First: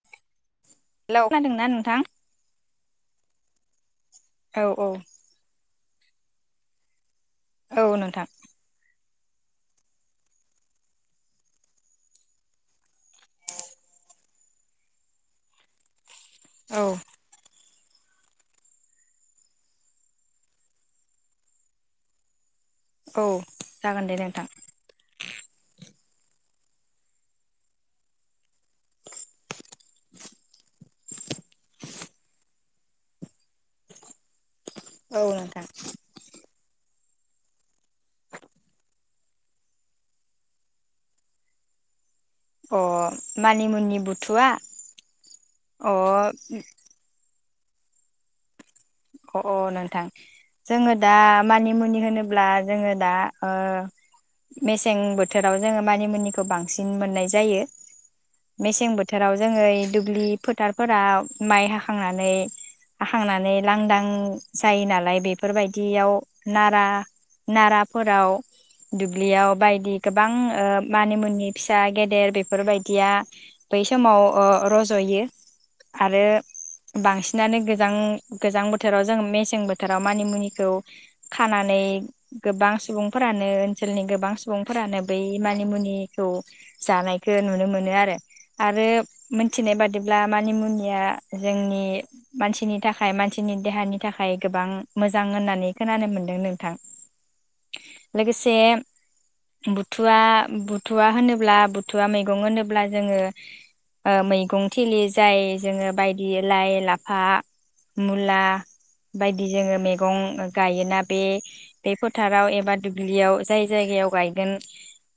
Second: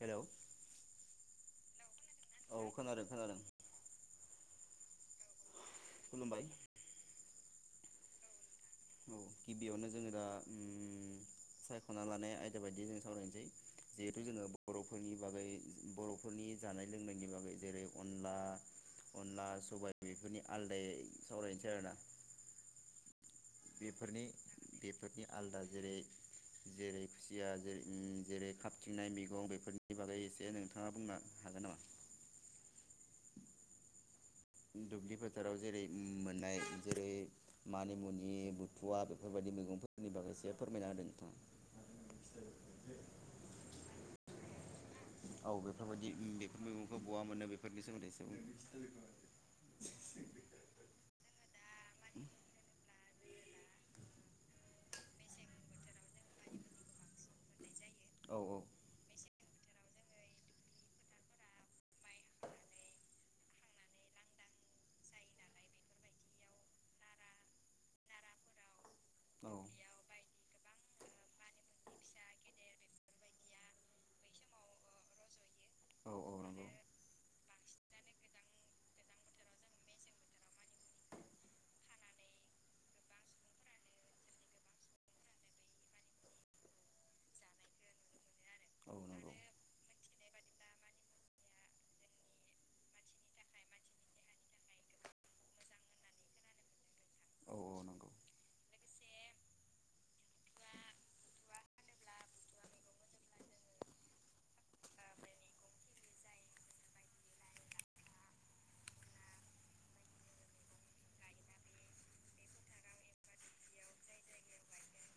Hello खोनादों ना नोंथां? औ खोनादों खोनादों औ औ खुलुमबाय। औ नोंथां औ गिबियावनो जोङो दा उम सायख'ना लानाय आयदा बायदि जों सावरायनोसै जिहेथु जोङो बर'फोरनि बागै बर' फोरनि औ जानाय लोंनायनि बागै जेरै अनला अनला सबाय बेफोरनि आलदायै सावरायनोसै आरोना औ जागोन दे बेफोरनि नोंथां बेफोरनि आलदा जेरै जेरै खुसिया जेरै खाबथिंनाय मैगं बेफोरनि बागै एसे नोंथाङा बुंनो हागोन नामा? दुब्लि औ फोथाराव नोंथां जेरै मोननाय जेरै मानि बा बेफोरबायादि मैगंफोरनि बागै एसे फोरमायना होदों नोंथाङा अ मानिमुनि बुथुवा औ अ बेफोरबायदि बेफोर मैगंखौ बहा मोनो बे निसाय [unintelligible] अ अ नोंथां जोङो दा मानि मुनि होनोब्ला जोङो दा ओ मेसें बोथोराव जोङो मानि मुनिखौ बांसिन मोन्नाय जायो औ मेसें बोथोराव जोङो दुब्लि फोथारफोराव माइ हाखांनानै आहांनानै लांदां जायो नालाय बेफोरबायदियाव नारा नाराफोराव औ दुब्लियाव बायदि गोबां ओ मानि मुनि फिसा गेदेर बेफोरबायदिया बै समाव ओ रजयो औ आरो औ नंगौ बांसिनानो गोजां गोजां बोथोराव जों मेसें बोथोराव मानिमुनिखौ खानानै गोबां सुबुंफोरानो ओनसोलनि गोबां सुबुंफोरानो बै मानिमुनिखौ जानायख नुनो मोनो आरो आरो औ नंगौ मोनथिनाय बादि ब्ला मानि मुनिया जोंनि मानसिनि थाखाय मानसिनि देहानि थाखाय गोबां मोजां होननानै खोनानो मोनदों नोंथां औ औ नंगौ लोगोसे बुथुवा बुथुवा होनोब्ला बुथुवा मैगं होनोब्ला जोङो ओ मैगं थिलि जाय जोङो बायदि लाइ लाफा मुला बायदि जोङो मेगं गायोना बे बे फोथाराव एबा दुब्लियाव जाय जायगायाव गायगोन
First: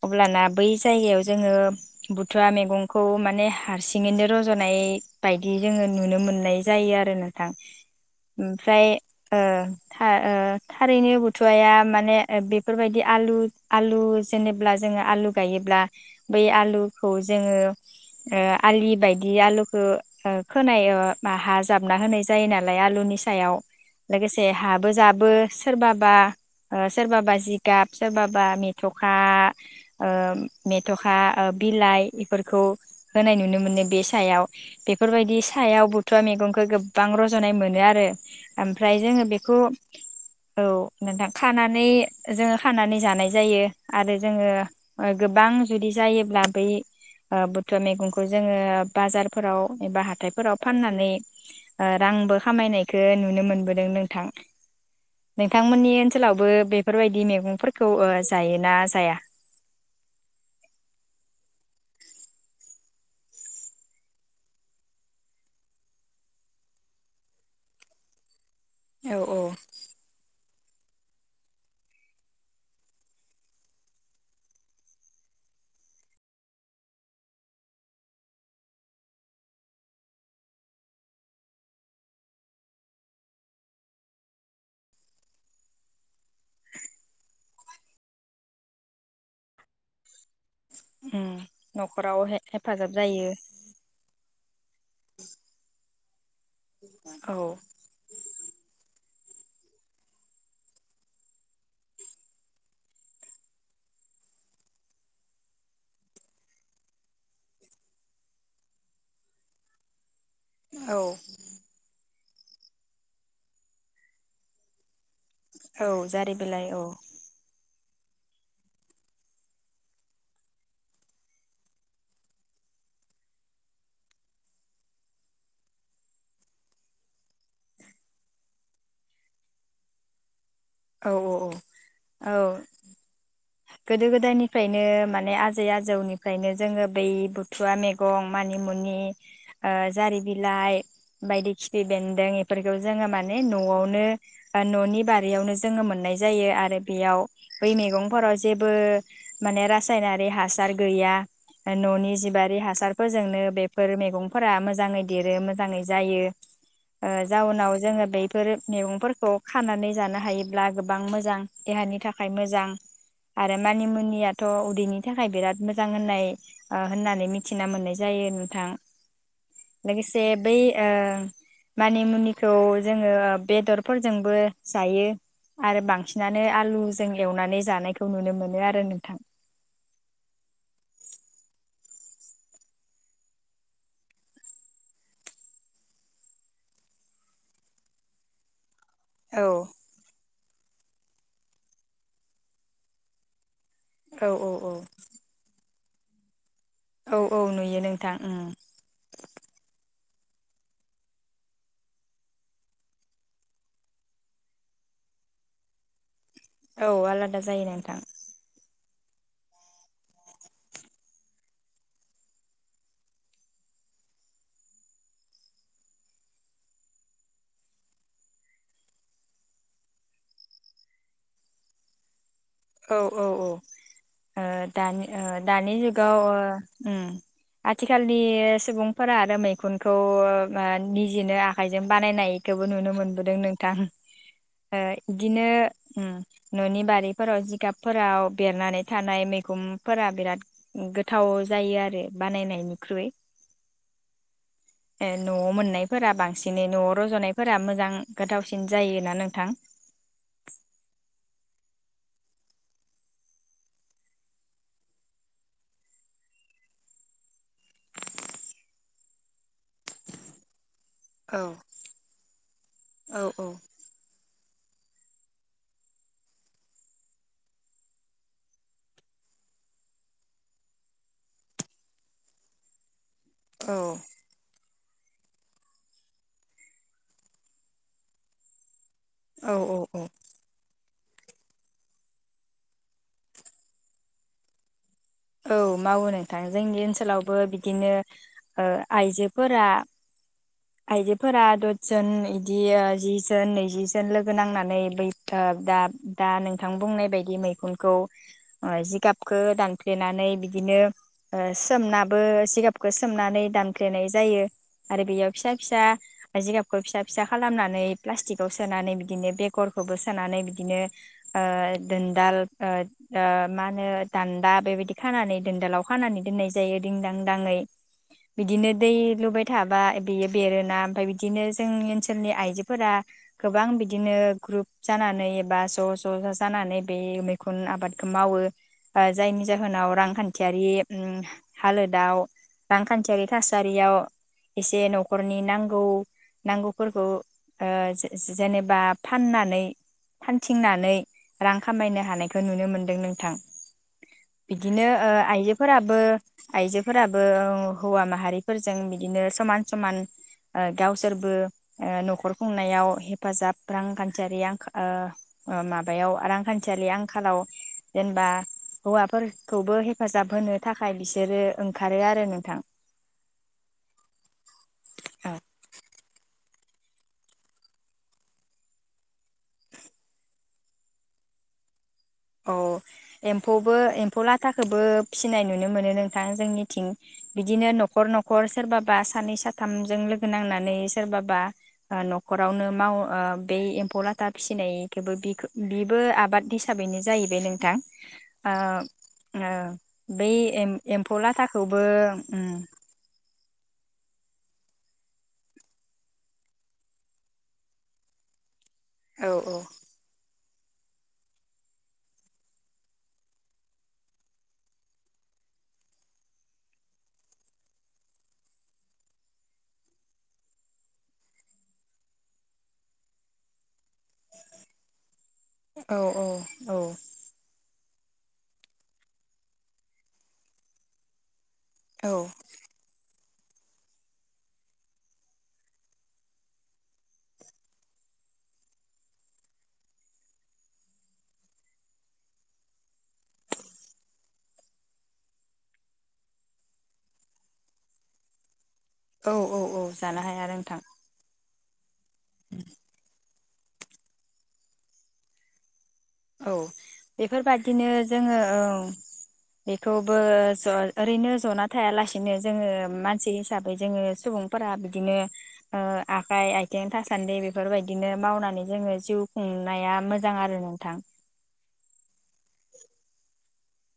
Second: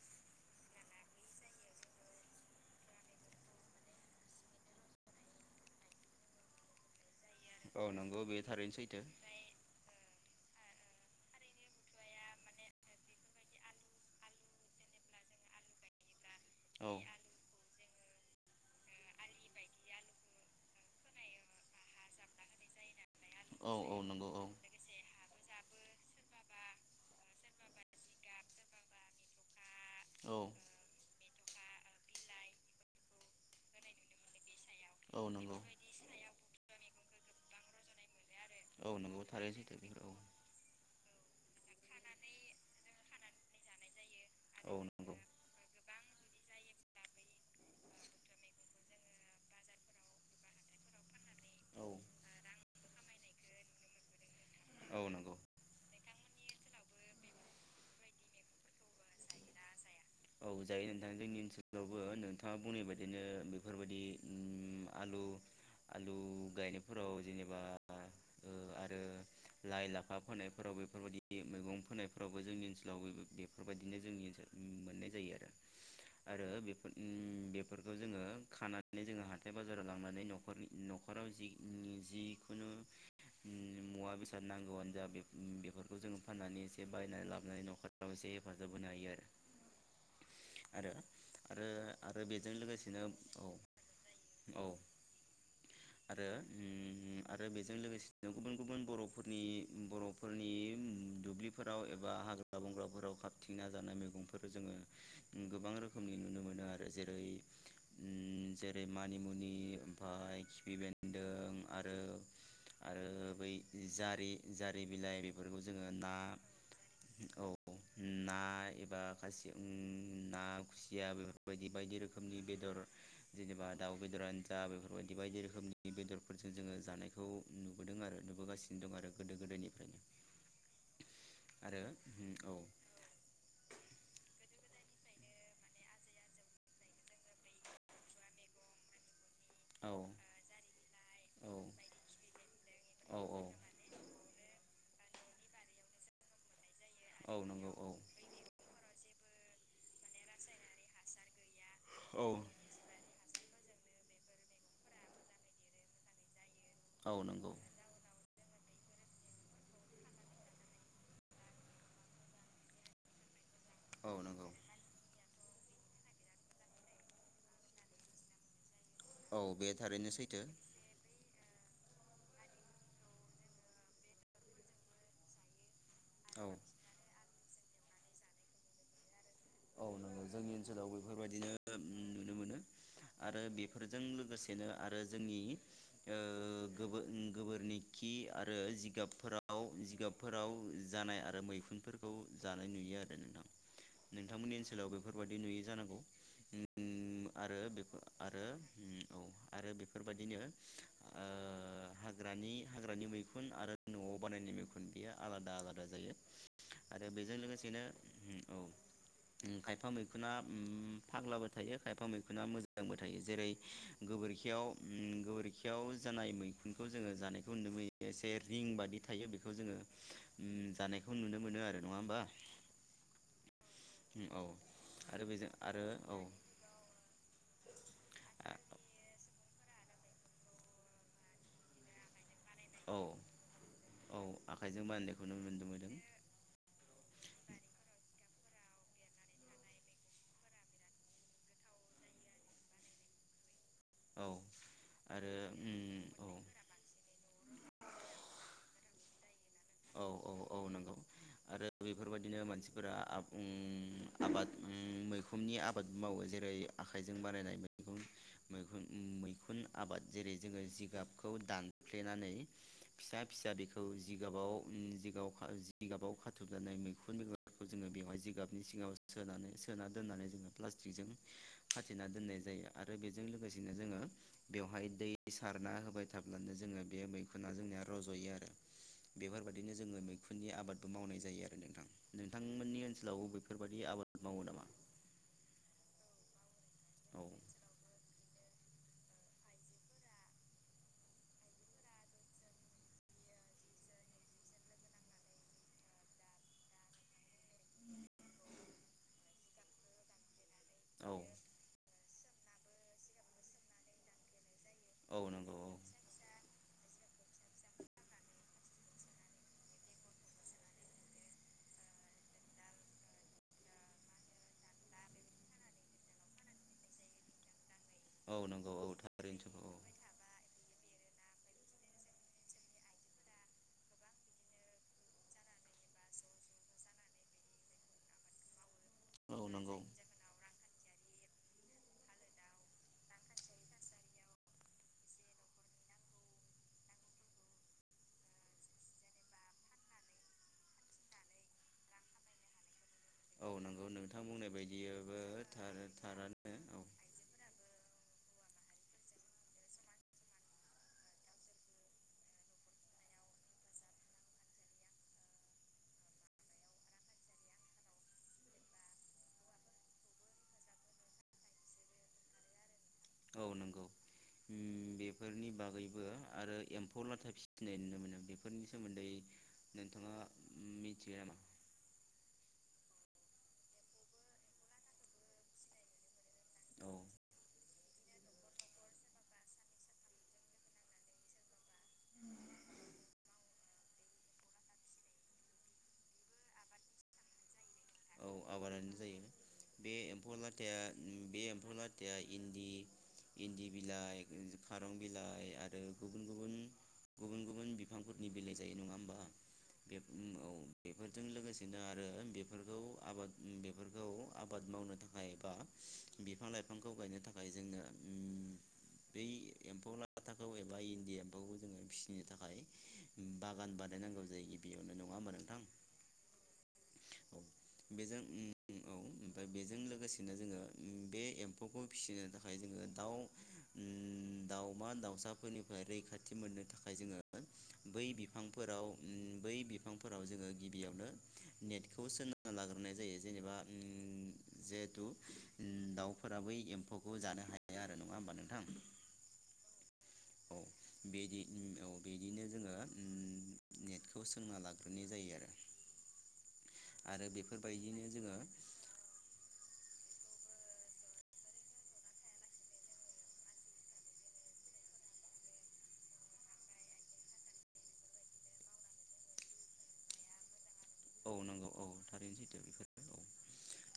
अब्लाना बै जायगायाव जोङो बुथुवा मेगंखौ माने हारसिङैनो रजनाय बायदि जोङो नुनो मोननाय जायो आरो नो थां औ नंगौ बे थारैनो ओमफ्राय सैथो ओ था ओ थारैनो बुथुवाया माने ओ बेफोरबायदि आलु आलु जेनेल्बा जोङो आलु गायोब्ला बै औ आलुखौ जोङो ओ आलि बायदि आलुखो ओ खोनायो बा हा जाबना होनाय जाय जायो नालाय आलुनि सायाव औ औ नंगौ औ लोगोसे हाबो जाबो सोरबाबा ओ सोरबाबा जिगाब सोरबाबा मेथखा ओ औ मेथ'खा मेथखा ओ बिलाइ बेफोरखौ होनाय नुनो मोनो बे सायाव औ बेफोरबायदि नंगौ सायाव बुथुवा मैगंखौ [unintelligible] बां रजनाय मोनो आरो औ आमफ्राय नंगौ जोङो थारैनो बेखौ सैथो बेफोर औ औ नोथां खानानै जोङो खानानै जानाय जायो आरो जोङो औ ओ नंगौ गोबां जुद बि जायोब्ला बै ओ बुथुवा ओ मैगंखौ जोङो बाजारफोराव एबा हाथाइफोराव फाननानै औ ओ रांबो खामायनायखौ नुनो मोनबोदों नोंथां औ नंगौ नोंथांमोननि ओनसो ओनसोलावबो बेफोरबायदि मैगंफोरखौ ओ जायोना जाया औ जायो नोंथां जोंनि ओनसोलावबो नोंथाङा बुंनाय बादिनो बेफोरबायदि उम आलु आलु गायनायफोराव जेनेबा ओ आरो औ औ लाइ लाफा फोनाय फोराव बेफोरबायदि मैगं फोनायफोरावबो जोंनि ओनसोलाव बेफोरबायदिनो जोंनि ओनसोल मोननाय जायो आरो आरो बे ओन बेफोरखौ जोङो खानानै जोङो हाथाय बाजाराव लांनानै नखरनि न'खराव जि जिखुनु मुवा बेसाद नांगौआनो जा बेफोरखौ जोङो फाननानै एसे बायनानै लाबोनानै न'खराव एसे हेफाजाब होनो हायो आरो आरो ओम आरो आरो न'खराव बेजों हे-हेफाजाब लोगोसेनो जायो औ औ [unintelligible] औ ओ बेजों लोगोसे गुबुन गुबुन बर' नि बर'फोरनि दुब्लिफोराव एबा हाग्रा बंग्राफोराव खाबथिंना जानाय मैगंफोर जोङो गोबां रोखोमनि नुनो मोनो आरो जेरै ओ जेरै मानिमुनि ओमफाय खिफि औ बेन्दों आरो आरो बै जारि जारि बिलाइ बेफोरखौ औ जोङो ना जारि बिलाइ औ औ ना एबा खासियाव ना खुसिया बेफोरबायदि बायदि रोखोमनि बेदर जेनेबा दाउ बेदरानो जा बेफोरबायदि बायदि रोखोमनि बेदरफोरजों जोङो जानायखौ नुबोदों आरो नुबोगासिनो दं आरो गोदो गोदायनिफ्रायनो औ औ आरो औ औ गोदो गोदायनि फ्रायनो माने आजै आजौनिफ्रायनो जोङो बै बुथुवा मैगं मानिमुनि ओ औ जारि बिलाइ बायदि खिफि बेन्दों बेफोरखौ जोङो औ माने औ न'आवनो न'नि बारियावनो जोङो मोननाय जायो आरो बेयाव औ बै नंगौ औ मैगंफोराव जेबो माने रासायनारि हासार गैया न'नि औ जिबारि हासारफोरजोंनो बेफोर मैगंफोरा मोजाङै देरो मोजाङै जायो। ओ नंगौ जाउनाव जोङो बे गोरोब मैगंफोरखौ खानानै जानो हायो। ब्ला गोबां मोजां देहानि थाखाय मोजां आरो मानि औ मुनियाथ' नंगौ उदैनि थाखाय बिराद मोजां होननाय होननानै मिथिना मोननाय जायो नोंथां। औ बे थारैनो लोगोसे सैथो औ बै ओ मानि मुनिखौ जोङो बेदरफोरजोंबो जायो। आरो बां सिनानै औ आलु जों एवनानै जानायखौ नुनो मोनो आरो नोंथां औ नंगौ जोंनि ओनसोलाव बेफोरबायदिनो नुनो मोनो आरो बेफोरजों लोगोसेनो आरो जोंनि गो- गोबोरनि खि आरो जि औ जिगाबफोराव जिगाबफोराव जानाय आरो मैखुनफोरखौ जानाय नुयो आरो नोंथां औ नोंथांमोननि औ ओनसोलाव बेफोरबादि नुयो जानांगौ औ ओम औ आरो नुयो बेखौ नोंथां उम आरो औ आरो बेख बेफोरबायदिनो ओ हाग्रानि हाग्रानि मैखुन आरो नआव बानायनाय मैखुन बे आलादा आलादा जायो। औ आरो बेजों आलादा जायो लोगोसेनो नोंथां उम औ उम खायफा मैखुना उम फाग्लाबो थायो खायफा मैखुना मोजांबो थायो जेरै गोबोरखियाव उम गोबोरखियाव जानाय मैखुनखौ जोङो जानायखौ नुनो मोनो एसे रिं बादि थायो बेखौ जोङो उम जानायखौ नुनो मोनो आरो नङा होमबा। औ औ औ ओ औ दानि आरो बेजों दानि आरो औ जुगाव ओ ओम आथिखालनि सुबुंफोरा आरो मै खुनखौ निजोनो आखाइजों बानायनाय खौबो नुनो औ मोनबोदों नोंथां औ ओ आखाइजों बानायनायखौ नुनो इदिनो मोनदों ओम न'नि बारि जिगाबफोराव बेरनानै थानाय मैखुमफोरा बिराद गोथाव जायो आरो बानायनायनिख्रुइ। औ ए आरो न'आव उम मोननायफोरा औ बांसिनै न' आव रजनायफोरा मोजां गोथावसिन जायो। ना नोंथां औ औ औ नंगौ आरो बेफोरबायदिनो मानसिफोरा आब ओम आबाद ओम मैखुननि आबाद मावो जेरै आखाइजों बानायनाय मैैखुन मैखुन मैखुन आबाद जेरै जोङो जि गाबखौ औ दानफ्लेनानै औ फिसा औ फिसा बेखौ जिगाबाव ओम जिगाबाव जिगाबाव खाथबनानै मैखुन बिगखौ जोङो बेवहाय जिगाबनि सिङाव सोनानै सोना दोननानै जोङो प्लास्टिकजों खाथेना दोननाय जायो आरो बे जों लोगोसेनो जोङो बेवहाय दै सारना होबाय थाब्लानो जोङो बे मैखुना जोंनिया रजयो आरो। औ बिदिनो जोङो औ औ मैखुननि आबाद मावनाय जायो आरो नोंथां नोंथांमोननि ओनसोलाव बेफोरबादि आबाद मावो नामा? औ मावो नोंथां। जोंनि औ ओनसोलावबो बिदिनो ओ आइजोफोरा आइजोफोरा दसजोन इदि जि जोन नैजि जोन लोगो नांनानै बै ओदा दा नोंथां बुंनाय बायदि मैखुनखौ जिगाबखो दानफ्ले देनानै बिदि बिदिनो औ ओ सोमना बो जिगाबखौ सोमनानै दानफ्लेनाय जायो। आरो औ बेयाव फिसा नंगौ फिसा जिगाबखौ फिसा फिसा खालामनानै प्लास्टिकआव सोनानै बिदिनो बेगरखौबो सोनानै बिदिनो ओ दोनदाल ओ ओ मा होनो दानदाब बेबायदि खानानै दोनदोलाव खानानै दोननाय जायो दिंदां दाङै। औ बिदिनो नंगौ औ दै थारैनो लुबाय सैथो थाबा बेयो बेरोना ओमफफ्राय बिदिनो जोंनि ओनसोलनि आइजोफोरा गोबां बिदिनो ग्रुप जानानै एबा ज ज ज जानानै बे मैखुन आबादखौ मावो बा औ जायनि औ जा नंगौ जाहोनाव रांखान्थियारि उम हालोदाव रांखान्थियारि थासारियाव एसे नखरनि नांगौ नांगौफोरखौ ओ जे-जेनेबा फाननानै फानथिंनानै रां खामायनो हानायखौ नुनो मोन दों नोंथां। औ नंगौ नोंथां बुंनाय बिदिनो ओ बायदिबो थार आइजोफोराबो थारानो आइजोफोराबो ओ हौवा माहा हारिफोरजों बिदिनो समान समान ओ गावसोरबो ओ नखर खुंनायाव हेफाजाब रांखान्थियारि आंख ओ ओ माबायाव रांखान्थियारि आंखालाव जेनेबा हौवा फोरखौबो हेफाजाब होनो थाखाय बिसोरो ओंखारो आरो नोंथां। औ नंगौ। उम ओ बेफोरनि बागैबो आरो एम्फौ लाथा फिसिनाय नुनो मोनो बेफोरनि सोमोन्दै नोंथाङा मिथियो नामा? औ एम्फौबो एम्फौ लाथाखौबो फिसिनाय नुनो मोनो नों थां जोंनिथिं। औ बिदिनो न खर न'खर सोरबाबा सानै साथामजों लोगो नांनानै सोरबाबा ओ न'खरावनो माव ओ बे एम्फौ लाथा फिसिनायखौबो बिखो बिबो आबाद हिसाबैनो जाहैबाय नोंथां। औ आ आबादानो जायो ओ बे बै एम्फौ लाथाया एम-एम्फौ बे एम्फौ लाथाखौबो लाथाया ओम। इन्दि इन्दि बिलाइ, खारं बिलाइ आरो गुबुन गुबुन गुबुन गुबुन बिफांफोरनि बिलाइजों ए नङा होमबा। औ बे भुमआव बेफोरजों लोगोसेनोआरो बेफोरखौ आबाद बेफोरखौ आबाद मावनो थाखाय बा बिफां लाइफांखौ गायनो थाखाय जोंनो उम बै एम्फौ लाथाखौ एबा इन्दि एम्फौखौ जोङो फिसिनो थाखाय बागान बानायनांगौ जायो बेयावनो नङा होनबा औ औ औ बेजों उम औ ओमफ्राय बेजों लोगोसेनो जोङो उम बे एम फौखौ औ फिनो थाखाय जोङो दाउ उम दाउमा, दाउसाफोरनिफ्राय रैखाथि मोननो थाखाय जोङो बै बिफांफोराव उम बै बिफांफोराव जोङो गिबियावनो नेटखौ सोंना लाग्रोनाय जायो जेनेबा उम जिहेथु उम दाउफोरा बै एम्फौखौ जानो हाया आरो नङा होमबा नोंथां? औ औ औ जानो हाया आरो नोंथां। उम औ बिदिनो जोङो उम नेटखौ सोंना लाग्रोनाय जायो आरो औ आरो बेफोरबादिनो बेफोरबायदिनो जोङो ओ बे थोवबो ज' ओरैनो जना थायालासिनो जोङो मानसि हिसाबै जोङो सुबुंफोरा बिदिनो ओ आखाइ, आथिं थासान्दि बेफोरबायदिनो मावनानै जोङो जिउ खुंनाया मोजां आरो नोंथां। औ नंगौ औ थारैनो सैथो बेफोरो औ।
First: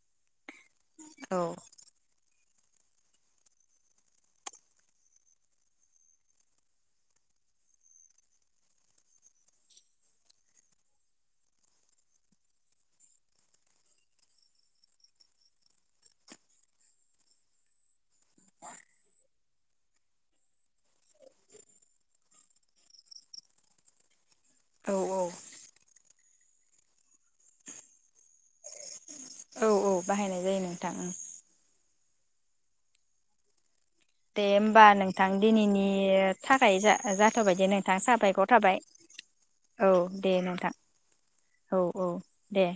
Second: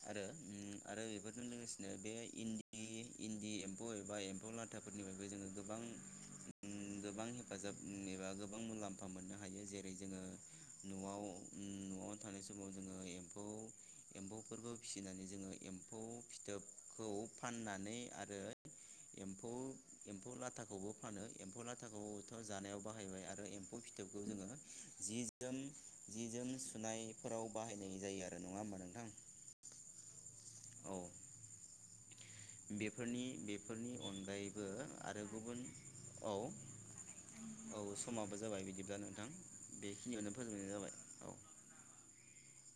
आरो ओम आरो औ बेफोरजों लोगोसेनो बे इन इ-इन्दि एम्फौ एबा एम्फौ लाथाफोरनिफ्रायबो जोङो गोबां ओम गोबां हेफाजाब ओम एबा गोबां मुलाम्फा मोननो हायो। जेरै जोङो न'आव ओम न'आव थानाय समाव जोङो एम्फौ एम्फौफोरबो फिसिनानै जोङो एम्फौ फिथोबखौ फाननानै आरो एम्फौ एम्फौ लाथाखौबो फानो एम्फौ लाथाखौथ' जानायाव बाहायबाय आरो एम्फौ फिथोब खौ जोङो औ जि, जोम जि जोम सुनायफोराव बाहायनाय जायो आरो नङा होमबा नोंथां? औ औ बाहायनाय जायो नोंथां औ ओम। बेफोरनि बे दे होमबा नोंथां दिनैनि औ थाखाय जा जाथ' बायदे औ नोंथां समाबो साबायखर जाबाय थाबाय। बिदिब्ला नोंथां औ दे बेखिनियावनो फोजोबनाय नोंथां जाबाय औ औ औ। दे।